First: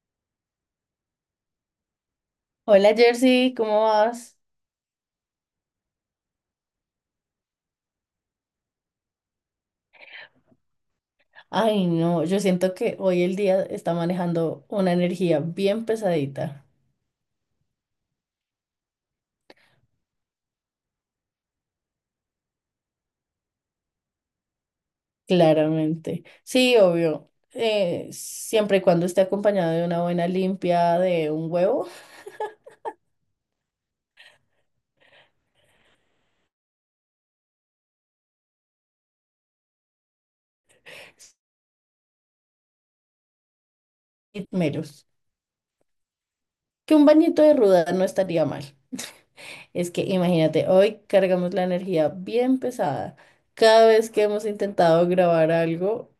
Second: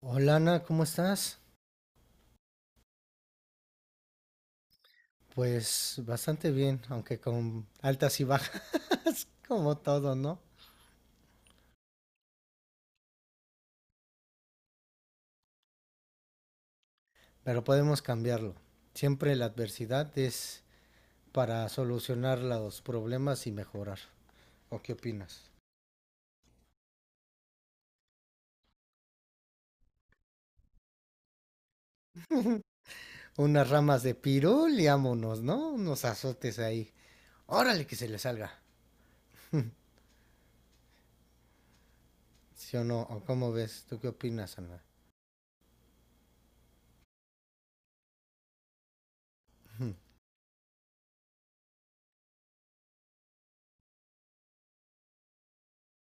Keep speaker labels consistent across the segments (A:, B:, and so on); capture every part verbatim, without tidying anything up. A: Hola Ana, ¿cómo estás?
B: Hola Jersey, ¿cómo vas?
A: Pues bastante bien, aunque con altas y bajas, como todo, ¿no?
B: Ay, no, yo siento que hoy el día está manejando una energía bien pesadita,
A: Pero podemos cambiarlo. Siempre la adversidad es para solucionar los problemas y mejorar. ¿O qué opinas?
B: claramente. Sí, obvio. Eh, siempre y cuando esté acompañado de una buena limpia de un huevo,
A: Unas ramas de pirul y ámonos, ¿no? Unos azotes ahí. Órale que se le salga. ¿Sí o no? ¿O cómo ves? ¿Tú qué
B: y
A: opinas, Ana?
B: meros. Que un bañito de ruda no estaría mal. Es que imagínate, hoy cargamos la energía bien pesada. Cada vez que hemos intentado grabar algo,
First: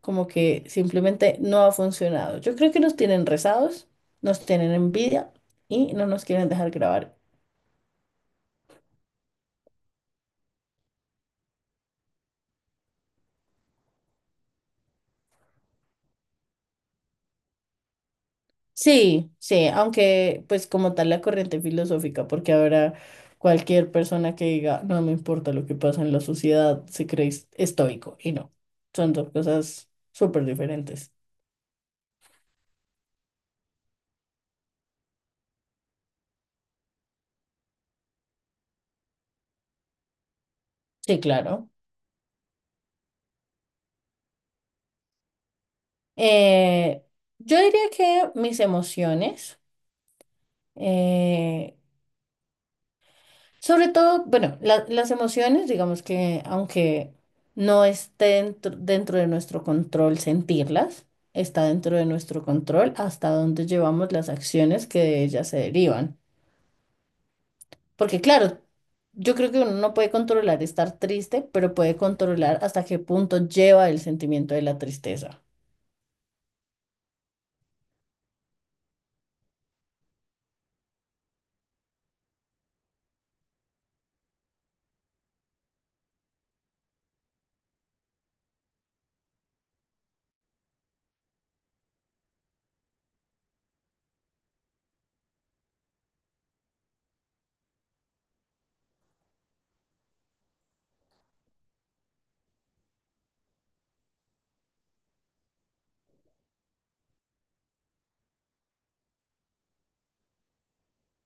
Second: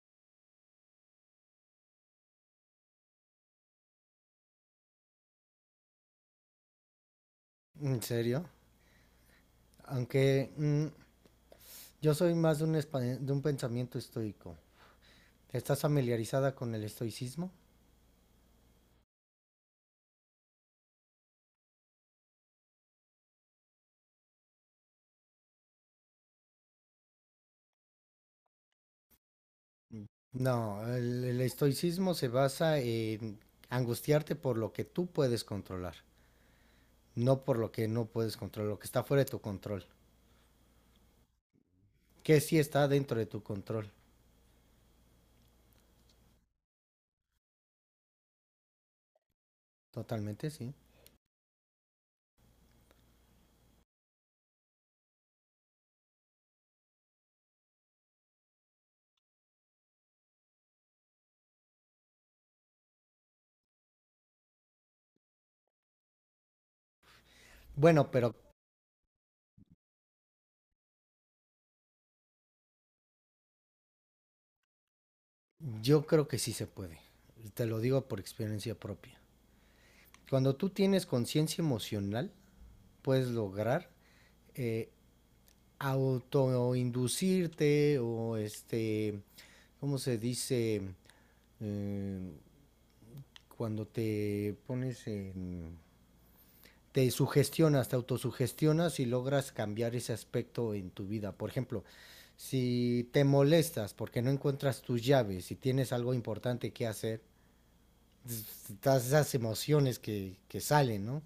B: como que simplemente no ha funcionado. Yo creo que nos tienen rezados, nos tienen envidia y no nos quieren dejar grabar.
A: ¿En serio? Aunque mm, yo soy más de un, espa- de un pensamiento estoico. ¿Estás familiarizada con el estoicismo?
B: Sí, sí, aunque pues como tal la corriente filosófica, porque ahora cualquier persona que diga, no me importa lo que pasa en la sociedad, se cree es- estoico y no, son dos cosas
A: Mm,
B: súper
A: No,
B: diferentes.
A: el, el estoicismo se basa en angustiarte por lo que tú puedes controlar, no por lo que no puedes controlar, lo que está fuera de tu control,
B: Sí, claro.
A: que sí está dentro de tu control,
B: Eh, yo diría que mis emociones.
A: totalmente, sí.
B: eh, Sobre todo, bueno, la- las emociones, digamos que aunque no esté dentro, dentro de nuestro control sentirlas, está dentro de nuestro control hasta dónde llevamos las acciones que de ellas se derivan.
A: Bueno,
B: Porque
A: pero
B: claro, yo creo que uno no puede controlar estar triste, pero puede controlar hasta qué punto lleva el sentimiento de la tristeza.
A: yo creo que sí se puede, y te lo digo por experiencia propia. Cuando tú tienes conciencia emocional, puedes lograr eh, autoinducirte o este, ¿cómo se dice? Eh, cuando te pones en te sugestionas, te autosugestionas y logras cambiar ese aspecto en tu vida. Por ejemplo, si te molestas porque no encuentras tus llaves y tienes algo importante que hacer, todas esas emociones que, que salen, ¿no?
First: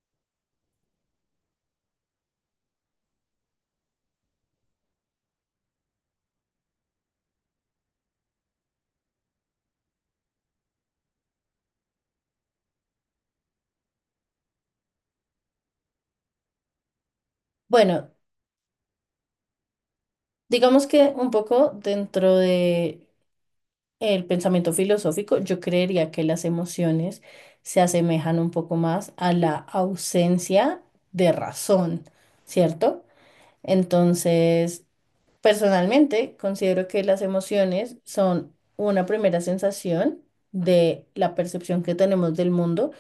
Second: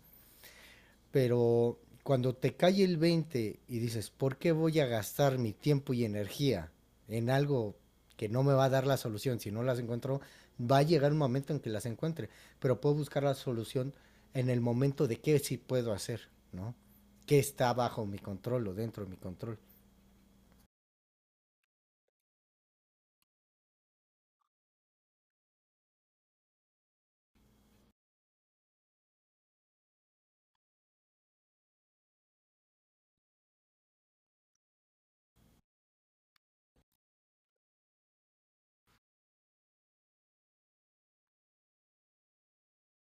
A: Pero cuando te cae el veinte y dices, ¿por qué voy a gastar mi tiempo y energía en algo que no me va a dar la solución? Si no las encuentro, va a llegar un momento en que las encuentre, pero puedo buscar la solución en el momento de qué sí puedo hacer, ¿no? ¿Qué está bajo
B: Bueno,
A: mi control o dentro de mi control?
B: digamos que un poco dentro de el pensamiento filosófico, yo creería que las emociones se asemejan un poco más a la ausencia de razón, ¿cierto? Entonces, personalmente considero que las emociones son una primera sensación de la percepción que tenemos del mundo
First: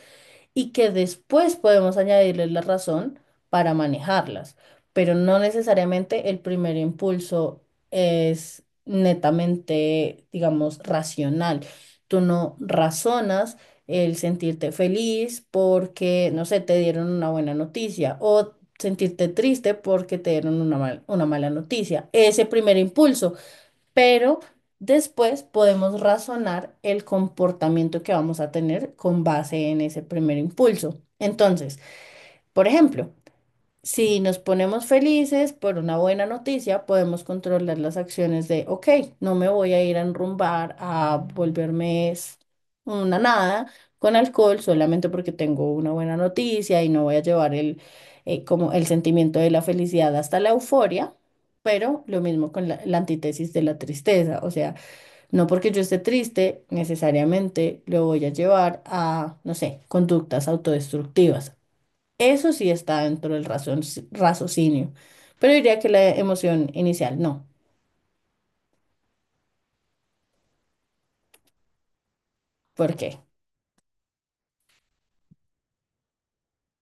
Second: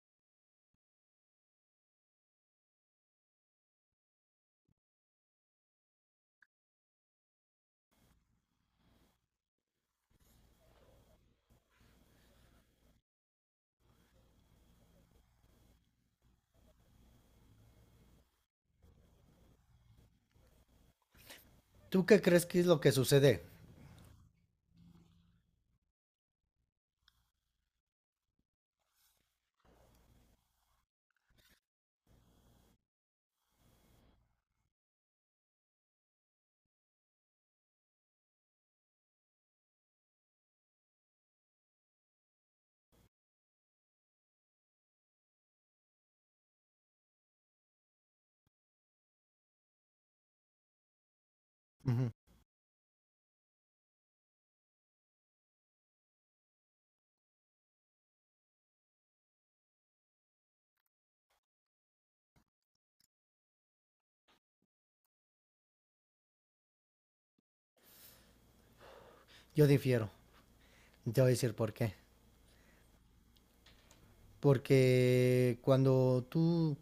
B: y que después podemos añadirles la razón para manejarlas, pero no necesariamente el primer impulso es netamente, digamos, racional. Tú no razonas el sentirte feliz porque, no sé, te dieron una buena noticia o sentirte triste porque te dieron una mal- una mala
A: ¿Tú
B: noticia.
A: qué crees
B: Ese
A: que es
B: primer
A: lo que
B: impulso,
A: sucede?
B: pero después podemos razonar el comportamiento que vamos a tener con base en ese primer impulso. Entonces, por ejemplo, si nos ponemos felices por una buena noticia, podemos controlar las acciones de, ok, no me voy a ir a enrumbar, a volverme s- una nada con alcohol solamente porque tengo una buena noticia y no voy a llevar el, eh, como el sentimiento de la felicidad hasta la euforia, pero
A: Ujú.
B: lo mismo con la, la antítesis de la tristeza, o sea, no porque yo esté triste, necesariamente lo voy a llevar a, no sé, conductas autodestructivas. Eso sí está dentro del razon- raciocinio, pero diría que la emoción inicial no.
A: Yo difiero. Te voy a decir por qué.
B: ¿Por qué?
A: Porque cuando tú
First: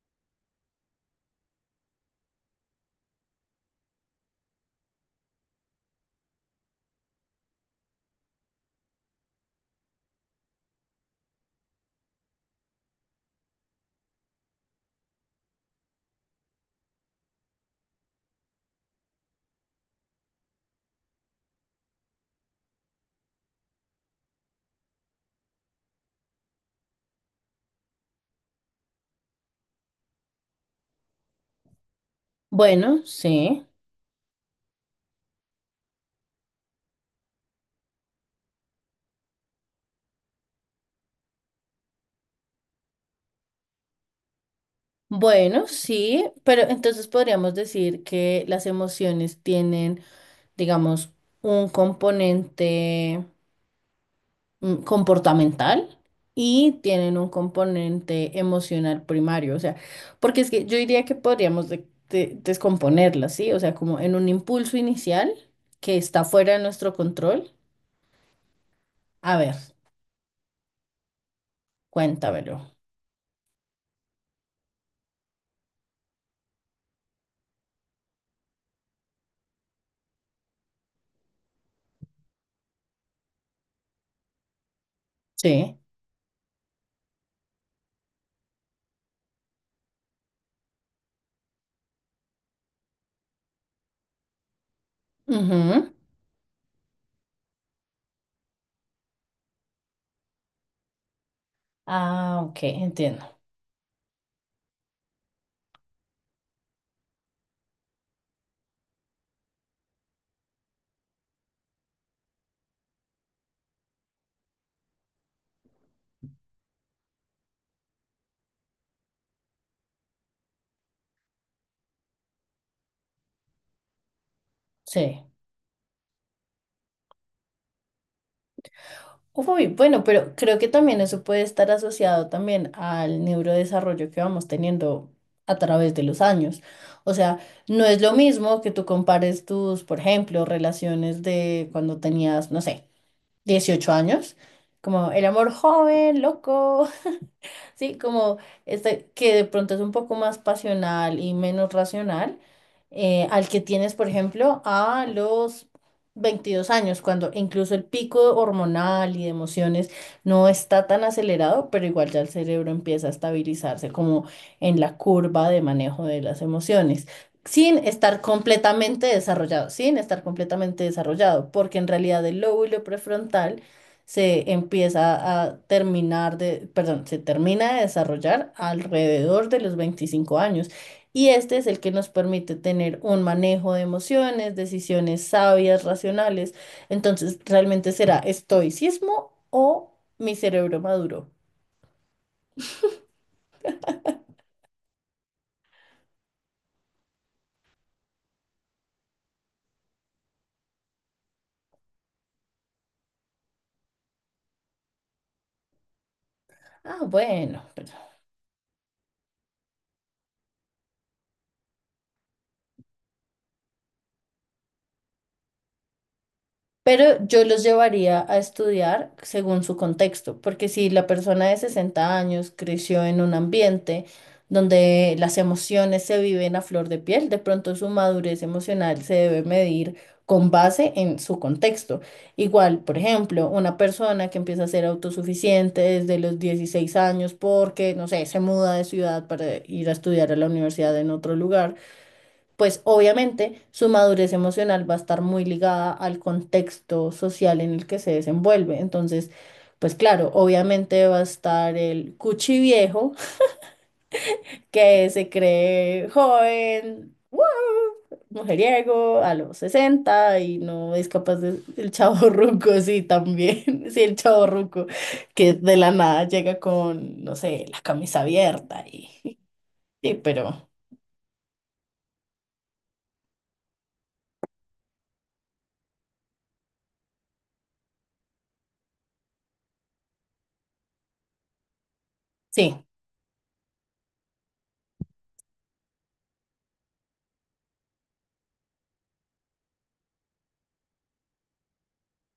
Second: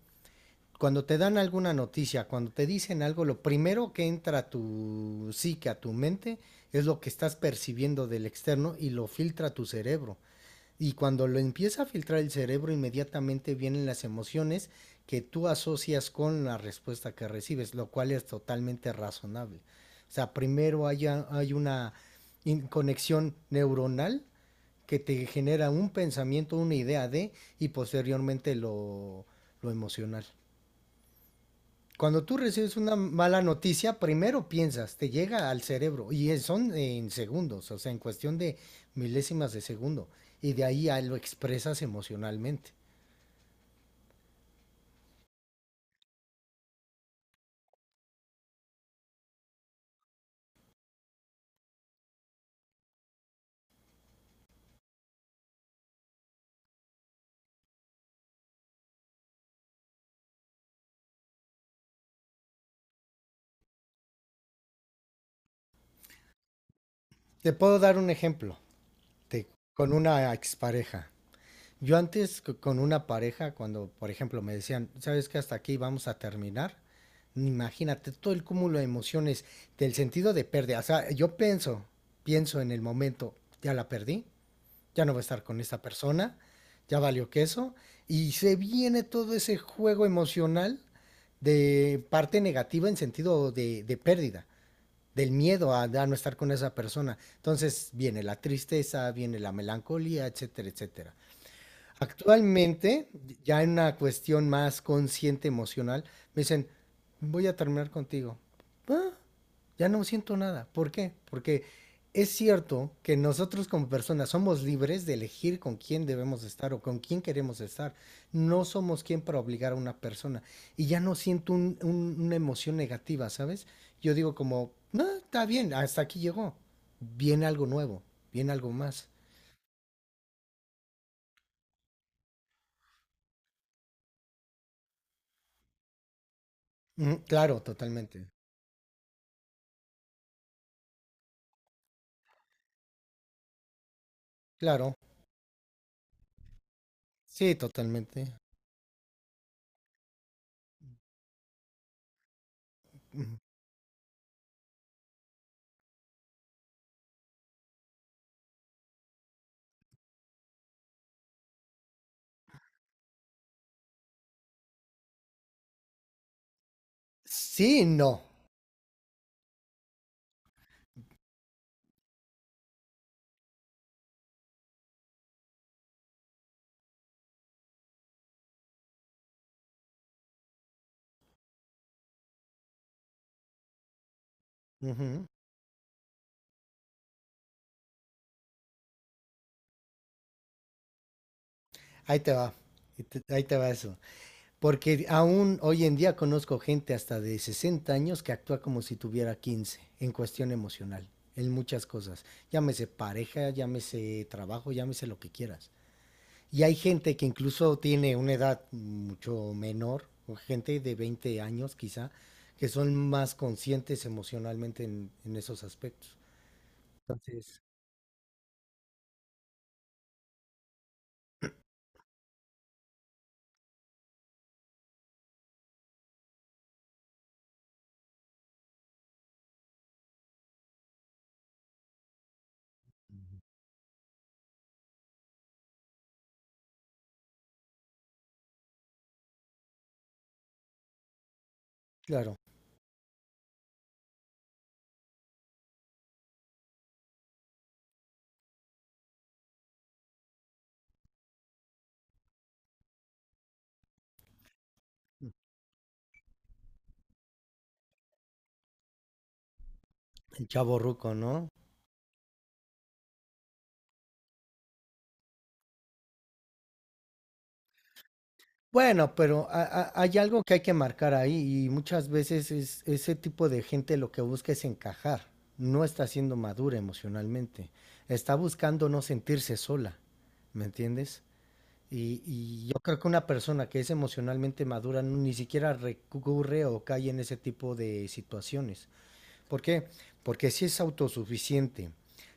A: cuando te dan alguna noticia, cuando te dicen algo, lo primero que entra a tu psique, a tu mente, es lo que estás percibiendo del externo y lo filtra tu cerebro. Y cuando lo empieza a filtrar el cerebro, inmediatamente vienen las emociones que tú asocias con la respuesta que recibes, lo cual es totalmente razonable. O sea, primero hay, a- hay una in- conexión neuronal que te genera un pensamiento, una idea de, y posteriormente lo, lo emocional. Cuando tú recibes una
B: Bueno,
A: mala
B: sí.
A: noticia, primero piensas, te llega al cerebro y es- son en segundos, o sea, en cuestión de milésimas de segundo, y de ahí ya lo expresas emocionalmente.
B: Bueno, sí, pero entonces podríamos decir que las emociones tienen, digamos, un componente mm, comportamental y tienen un componente emocional primario, o sea, porque es que yo diría que podríamos de- de- descomponerlas, ¿sí? O sea, como en un impulso inicial que está fuera de nuestro control.
A: Te puedo dar un ejemplo
B: A
A: de,
B: ver.
A: con una expareja. Yo antes co-
B: Cuéntamelo.
A: con una pareja, cuando por ejemplo me decían, ¿sabes que hasta aquí vamos a terminar? Imagínate todo el cúmulo de emociones, del sentido de pérdida. O sea, yo pienso, pienso en el momento, ya la perdí, ya no va a estar con
B: Sí.
A: esta persona, ya valió queso, y se viene todo ese juego emocional de parte negativa en sentido de, de pérdida, del miedo a, a
B: Ujú.
A: no estar con esa persona. Entonces viene la tristeza, viene la melancolía, etcétera, etcétera.
B: Ah, ok,
A: Actualmente,
B: entiendo.
A: ya en una cuestión más consciente emocional, me dicen, voy a terminar contigo. Ah, ya no siento nada. ¿Por qué? Porque es cierto que nosotros como personas somos libres de elegir con quién debemos estar o con quién queremos estar. No somos quien para obligar a una persona. Y ya no siento un- un- una emoción negativa, ¿sabes? Yo digo como, "Ah,
B: Sí.
A: está bien, hasta aquí llegó. Viene algo nuevo, viene algo más."
B: Uy, bueno, pero creo que también eso puede estar asociado también al neurodesarrollo que vamos teniendo a través de los años. O
A: Mm,
B: sea,
A: claro,
B: no es lo
A: totalmente.
B: mismo que tú compares tus, por ejemplo, relaciones de cuando tenías, no sé, dieciocho años,
A: Claro.
B: como el amor joven, loco,
A: Sí,
B: sí,
A: totalmente.
B: como este que de pronto es un poco más pasional y menos racional, eh,
A: Ujú.
B: al que tienes, por ejemplo, a los veintidós años, cuando incluso el pico hormonal y de emociones no está tan acelerado, pero igual ya el cerebro empieza a estabilizarse como en la curva de manejo de las emociones. Sin
A: Sí, no.
B: estar completamente desarrollado, sin estar completamente desarrollado, porque en realidad el lóbulo prefrontal se empieza a terminar de, perdón, se termina de desarrollar alrededor de los veinticinco años. Y este es el que nos permite tener un manejo de emociones, decisiones
A: Ujú.
B: sabias, racionales. Entonces, ¿realmente será estoicismo o mi cerebro maduro?
A: Ahí te va. y te- Ahí te va eso. Porque aún hoy en día conozco gente hasta de sesenta años que actúa como si tuviera quince en cuestión emocional, en muchas cosas. Llámese pareja, llámese trabajo, llámese lo que quieras. Y hay
B: Ah,
A: gente que
B: bueno,
A: incluso
B: pues,
A: tiene una edad mucho menor, o gente de veinte años quizá, que son más conscientes emocionalmente en, en esos aspectos.
B: pero yo
A: Entonces,
B: los llevaría a estudiar según su contexto, porque si la persona de sesenta años creció en un ambiente donde las emociones se viven a flor de piel, de pronto su madurez emocional se debe medir con base en su contexto. Igual, por ejemplo, una persona que empieza a ser autosuficiente desde los dieciséis años porque, no sé, se muda de ciudad para ir a estudiar a la universidad en otro lugar,
A: claro,
B: pues obviamente su madurez emocional va a estar muy ligada al contexto social en el que se desenvuelve. Entonces, pues claro, obviamente va a estar el cuchi viejo que se cree joven, ¡guau! Mujeriego a los sesenta
A: el
B: y
A: chavo
B: no es
A: ruco,
B: capaz
A: ¿no?
B: de... El chavo ruco, sí, también. Sí, el chavo ruco que de la nada llega con, no sé, la camisa abierta y...
A: Bueno, pero ha- ha-
B: Sí,
A: hay algo que hay
B: pero
A: que marcar ahí y muchas veces es, ese tipo de gente lo que busca es encajar, no está siendo madura emocionalmente, está buscando no sentirse sola, ¿me entiendes? Y, y yo
B: sí.
A: creo que una persona que es emocionalmente madura ni siquiera recurre o cae en ese tipo de situaciones. ¿Por qué? Porque si es autosuficiente,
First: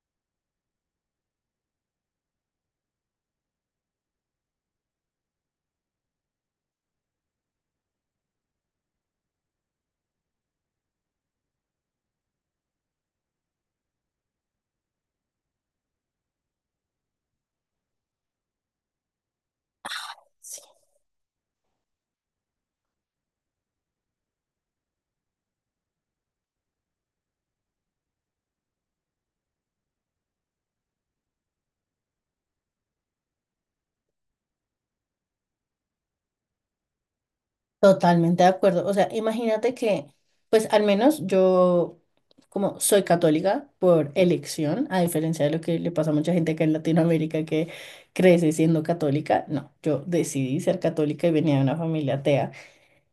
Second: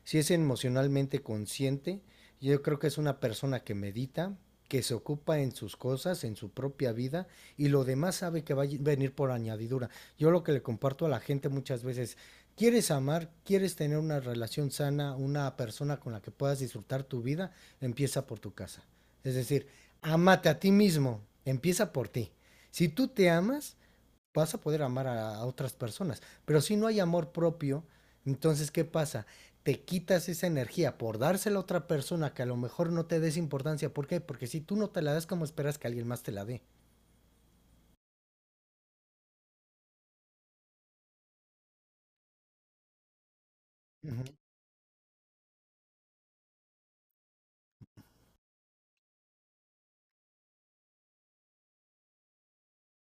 A: si es emocionalmente consciente, yo creo que es una persona que medita, que se ocupa en sus cosas, en su propia vida, y lo demás sabe que va a venir por añadidura. Yo lo que le comparto a la gente muchas veces, ¿quieres amar? ¿Quieres tener una relación sana, una persona con la que puedas disfrutar tu vida? Empieza por tu casa. Es decir, ámate a ti mismo, empieza por ti. Si tú te amas, vas a poder amar a, a otras personas. Pero si no hay amor propio, entonces, ¿qué pasa? Te quitas esa energía por dársela a otra persona que a lo mejor no te des importancia. ¿Por qué? Porque si tú no te la das, ¿cómo esperas que alguien más te la dé?
B: Totalmente de acuerdo. O sea, imagínate que, pues al menos yo, como soy católica por
A: Ujú,
B: elección, a diferencia de lo que le pasa a mucha gente acá en Latinoamérica que crece siendo católica, no, yo decidí ser católica y venía de una familia atea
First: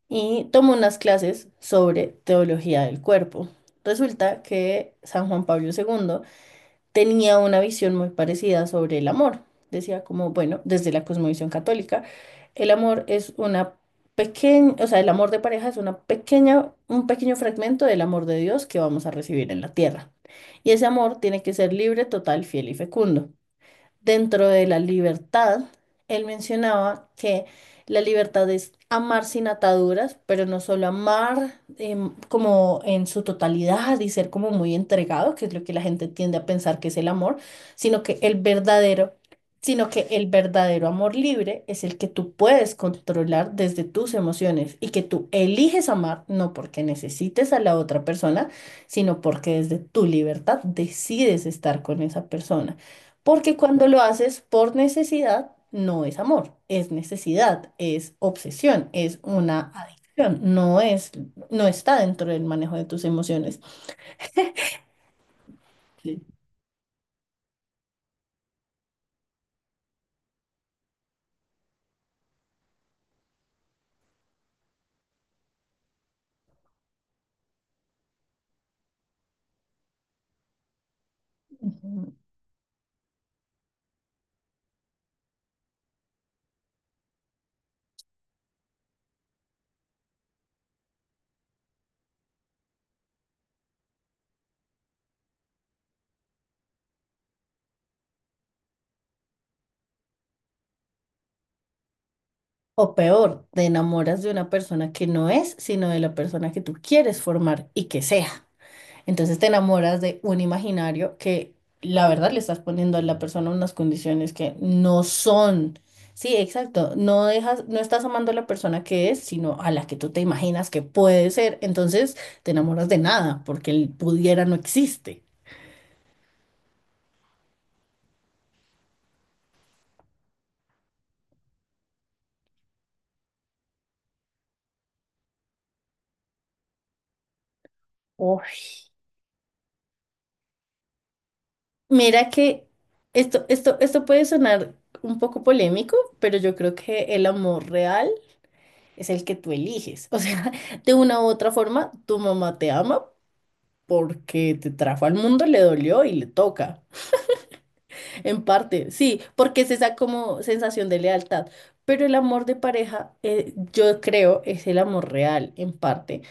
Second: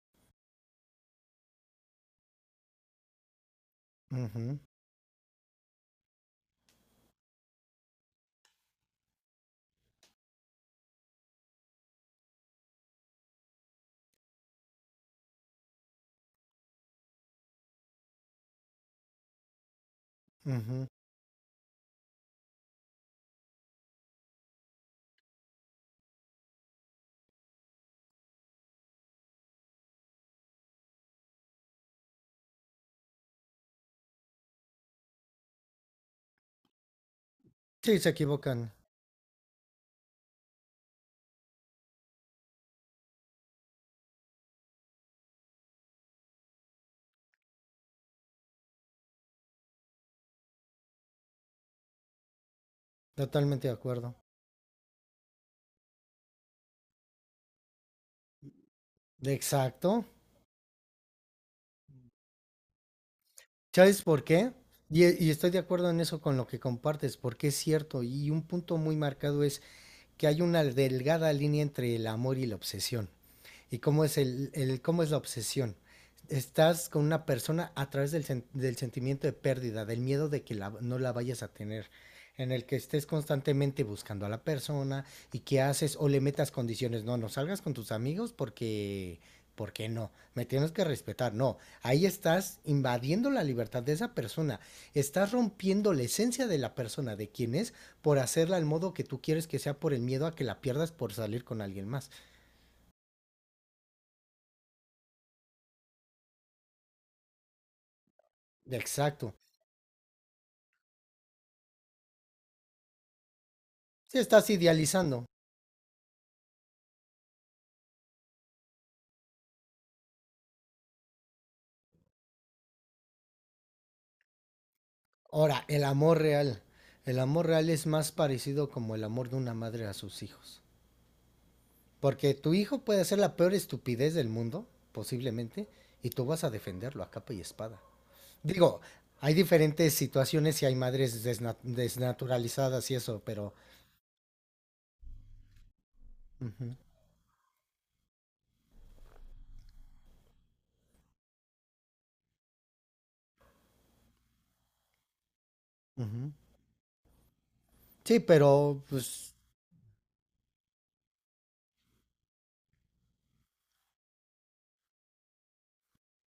B: y tomé unas clases sobre teología del cuerpo. Resulta
A: ujú,
B: que San Juan Pablo segundo tenía una visión muy parecida sobre el amor. Decía como, bueno, desde la cosmovisión católica, el amor es una pequeña, o sea, el amor de pareja es una pequeña, un pequeño fragmento del amor de Dios que vamos a recibir en la tierra. Y ese
A: ujú.
B: amor tiene que ser libre, total, fiel y fecundo. Dentro de la libertad, él mencionaba que la libertad es amar sin ataduras, pero no solo amar em, como en su totalidad y ser como muy entregado, que es lo que la gente tiende a pensar que es el amor,
A: Sí,
B: sino
A: se
B: que el
A: equivocan.
B: verdadero, sino que el verdadero amor libre es el que tú puedes controlar desde tus emociones y que tú eliges amar, no porque necesites a la otra persona, sino porque desde tu libertad decides estar con esa persona. Porque
A: Totalmente de
B: cuando lo
A: acuerdo.
B: haces por necesidad, no es amor, es necesidad, es obsesión, es una
A: Exacto.
B: adicción, no es, no está dentro del manejo de tus emociones.
A: ¿Sabes por qué? Y, y estoy de acuerdo en
B: Sí.
A: eso con lo que compartes, porque es cierto. Y un punto muy marcado es, que hay una delgada línea entre el amor y la obsesión. ¿Y cómo es, el, el- cómo es la obsesión? Estás con una persona a través del, sen- del sentimiento de pérdida, del miedo de que la- no la vayas a tener,
B: Ujú.
A: en el que estés constantemente buscando a la persona y que haces o le metas condiciones. No, no salgas con tus amigos porque, porque no, me tienes que respetar. No, ahí estás invadiendo la libertad de esa persona, estás rompiendo la esencia de la persona, de quien es, por hacerla al modo que tú quieres que sea por el miedo a que la pierdas por salir con alguien más.
B: O peor, te enamoras de una persona que no es, sino de la persona que tú quieres formar y que sea.
A: Exacto.
B: Entonces te enamoras de un imaginario que la verdad le estás poniendo a la persona unas
A: Si
B: condiciones
A: estás
B: que no
A: idealizando.
B: son. Sí, exacto. No dejas, no estás amando a la persona que es, sino a la que tú te imaginas que puede ser. Entonces te enamoras de nada, porque el pudiera no existe.
A: Ahora, el amor real. El amor real es más parecido como el amor de una madre a sus hijos. Porque tu hijo puede hacer la peor estupidez del mundo, posiblemente, y tú vas a defenderlo a capa y espada.
B: Uf,
A: Digo, hay diferentes situaciones y hay madres desna-
B: mira que
A: desnaturalizadas y eso,
B: esto,
A: pero...
B: esto, esto puede sonar un poco polémico, pero yo
A: ujú,
B: creo que el amor real es el que tú eliges. O sea, de una u otra forma, tu mamá te ama porque te trajo al mundo, le dolió y le
A: ujú.
B: toca.
A: Sí,
B: En
A: pero
B: parte, sí,
A: pues
B: porque es esa como sensación de lealtad. Pero el amor de pareja, eh, yo creo, es el amor real, en parte.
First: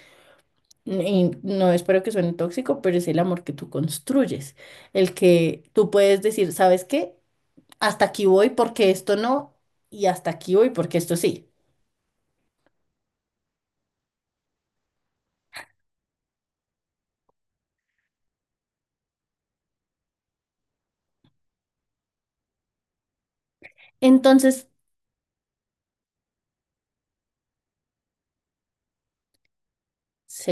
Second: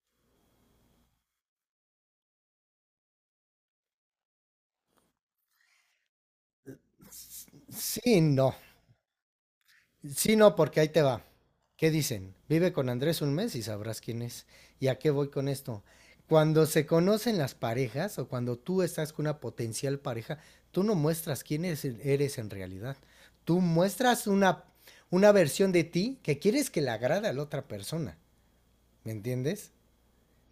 B: Y no espero que suene tóxico, pero es el amor que tú construyes. El que tú puedes decir, ¿sabes qué? Hasta
A: sí,
B: aquí voy
A: no.
B: porque esto no, y hasta
A: Sí, no,
B: aquí voy
A: porque ahí
B: porque
A: te
B: esto
A: va.
B: sí.
A: ¿Qué dicen? Vive con Andrés un mes y sabrás quién es. ¿Y a qué voy con esto? Cuando se conocen las parejas o cuando tú estás con una potencial pareja, tú no muestras quién es- eres en realidad. Tú muestras una,
B: Entonces,
A: una versión de ti que quieres que le agrade a la otra persona. ¿Me entiendes?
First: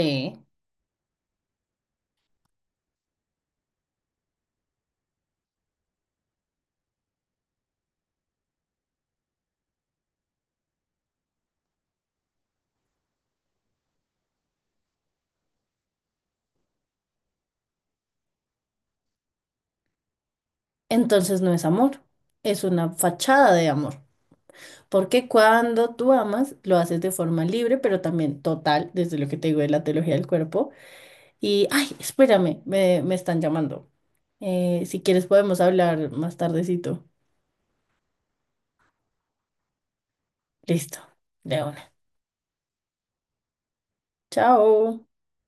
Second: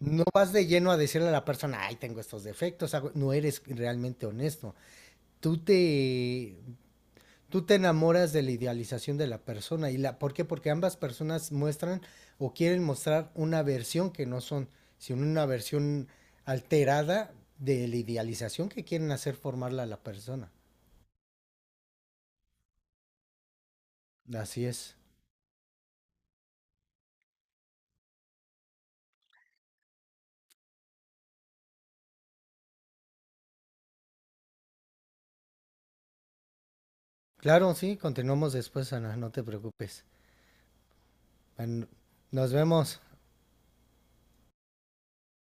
A: No vas de lleno a decirle a la persona, ay, tengo estos defectos, hago-". No eres realmente honesto. Tú te tú te enamoras de la idealización de la persona. ¿Y la, por qué? Porque ambas personas muestran o quieren mostrar una versión que no son, sino una versión alterada de la idealización que quieren hacer formarla a la persona.
B: entonces no es amor, es una fachada de amor.
A: Así es.
B: Porque cuando tú amas, lo haces de forma libre, pero también total, desde lo que te digo de la teología del cuerpo. Y, ay, espérame, me, me están llamando. Eh, si quieres podemos hablar más tardecito.
A: Claro, sí, continuamos después, Ana, no te preocupes.
B: Listo, de
A: Bueno,
B: una.
A: nos vemos.
B: Chao.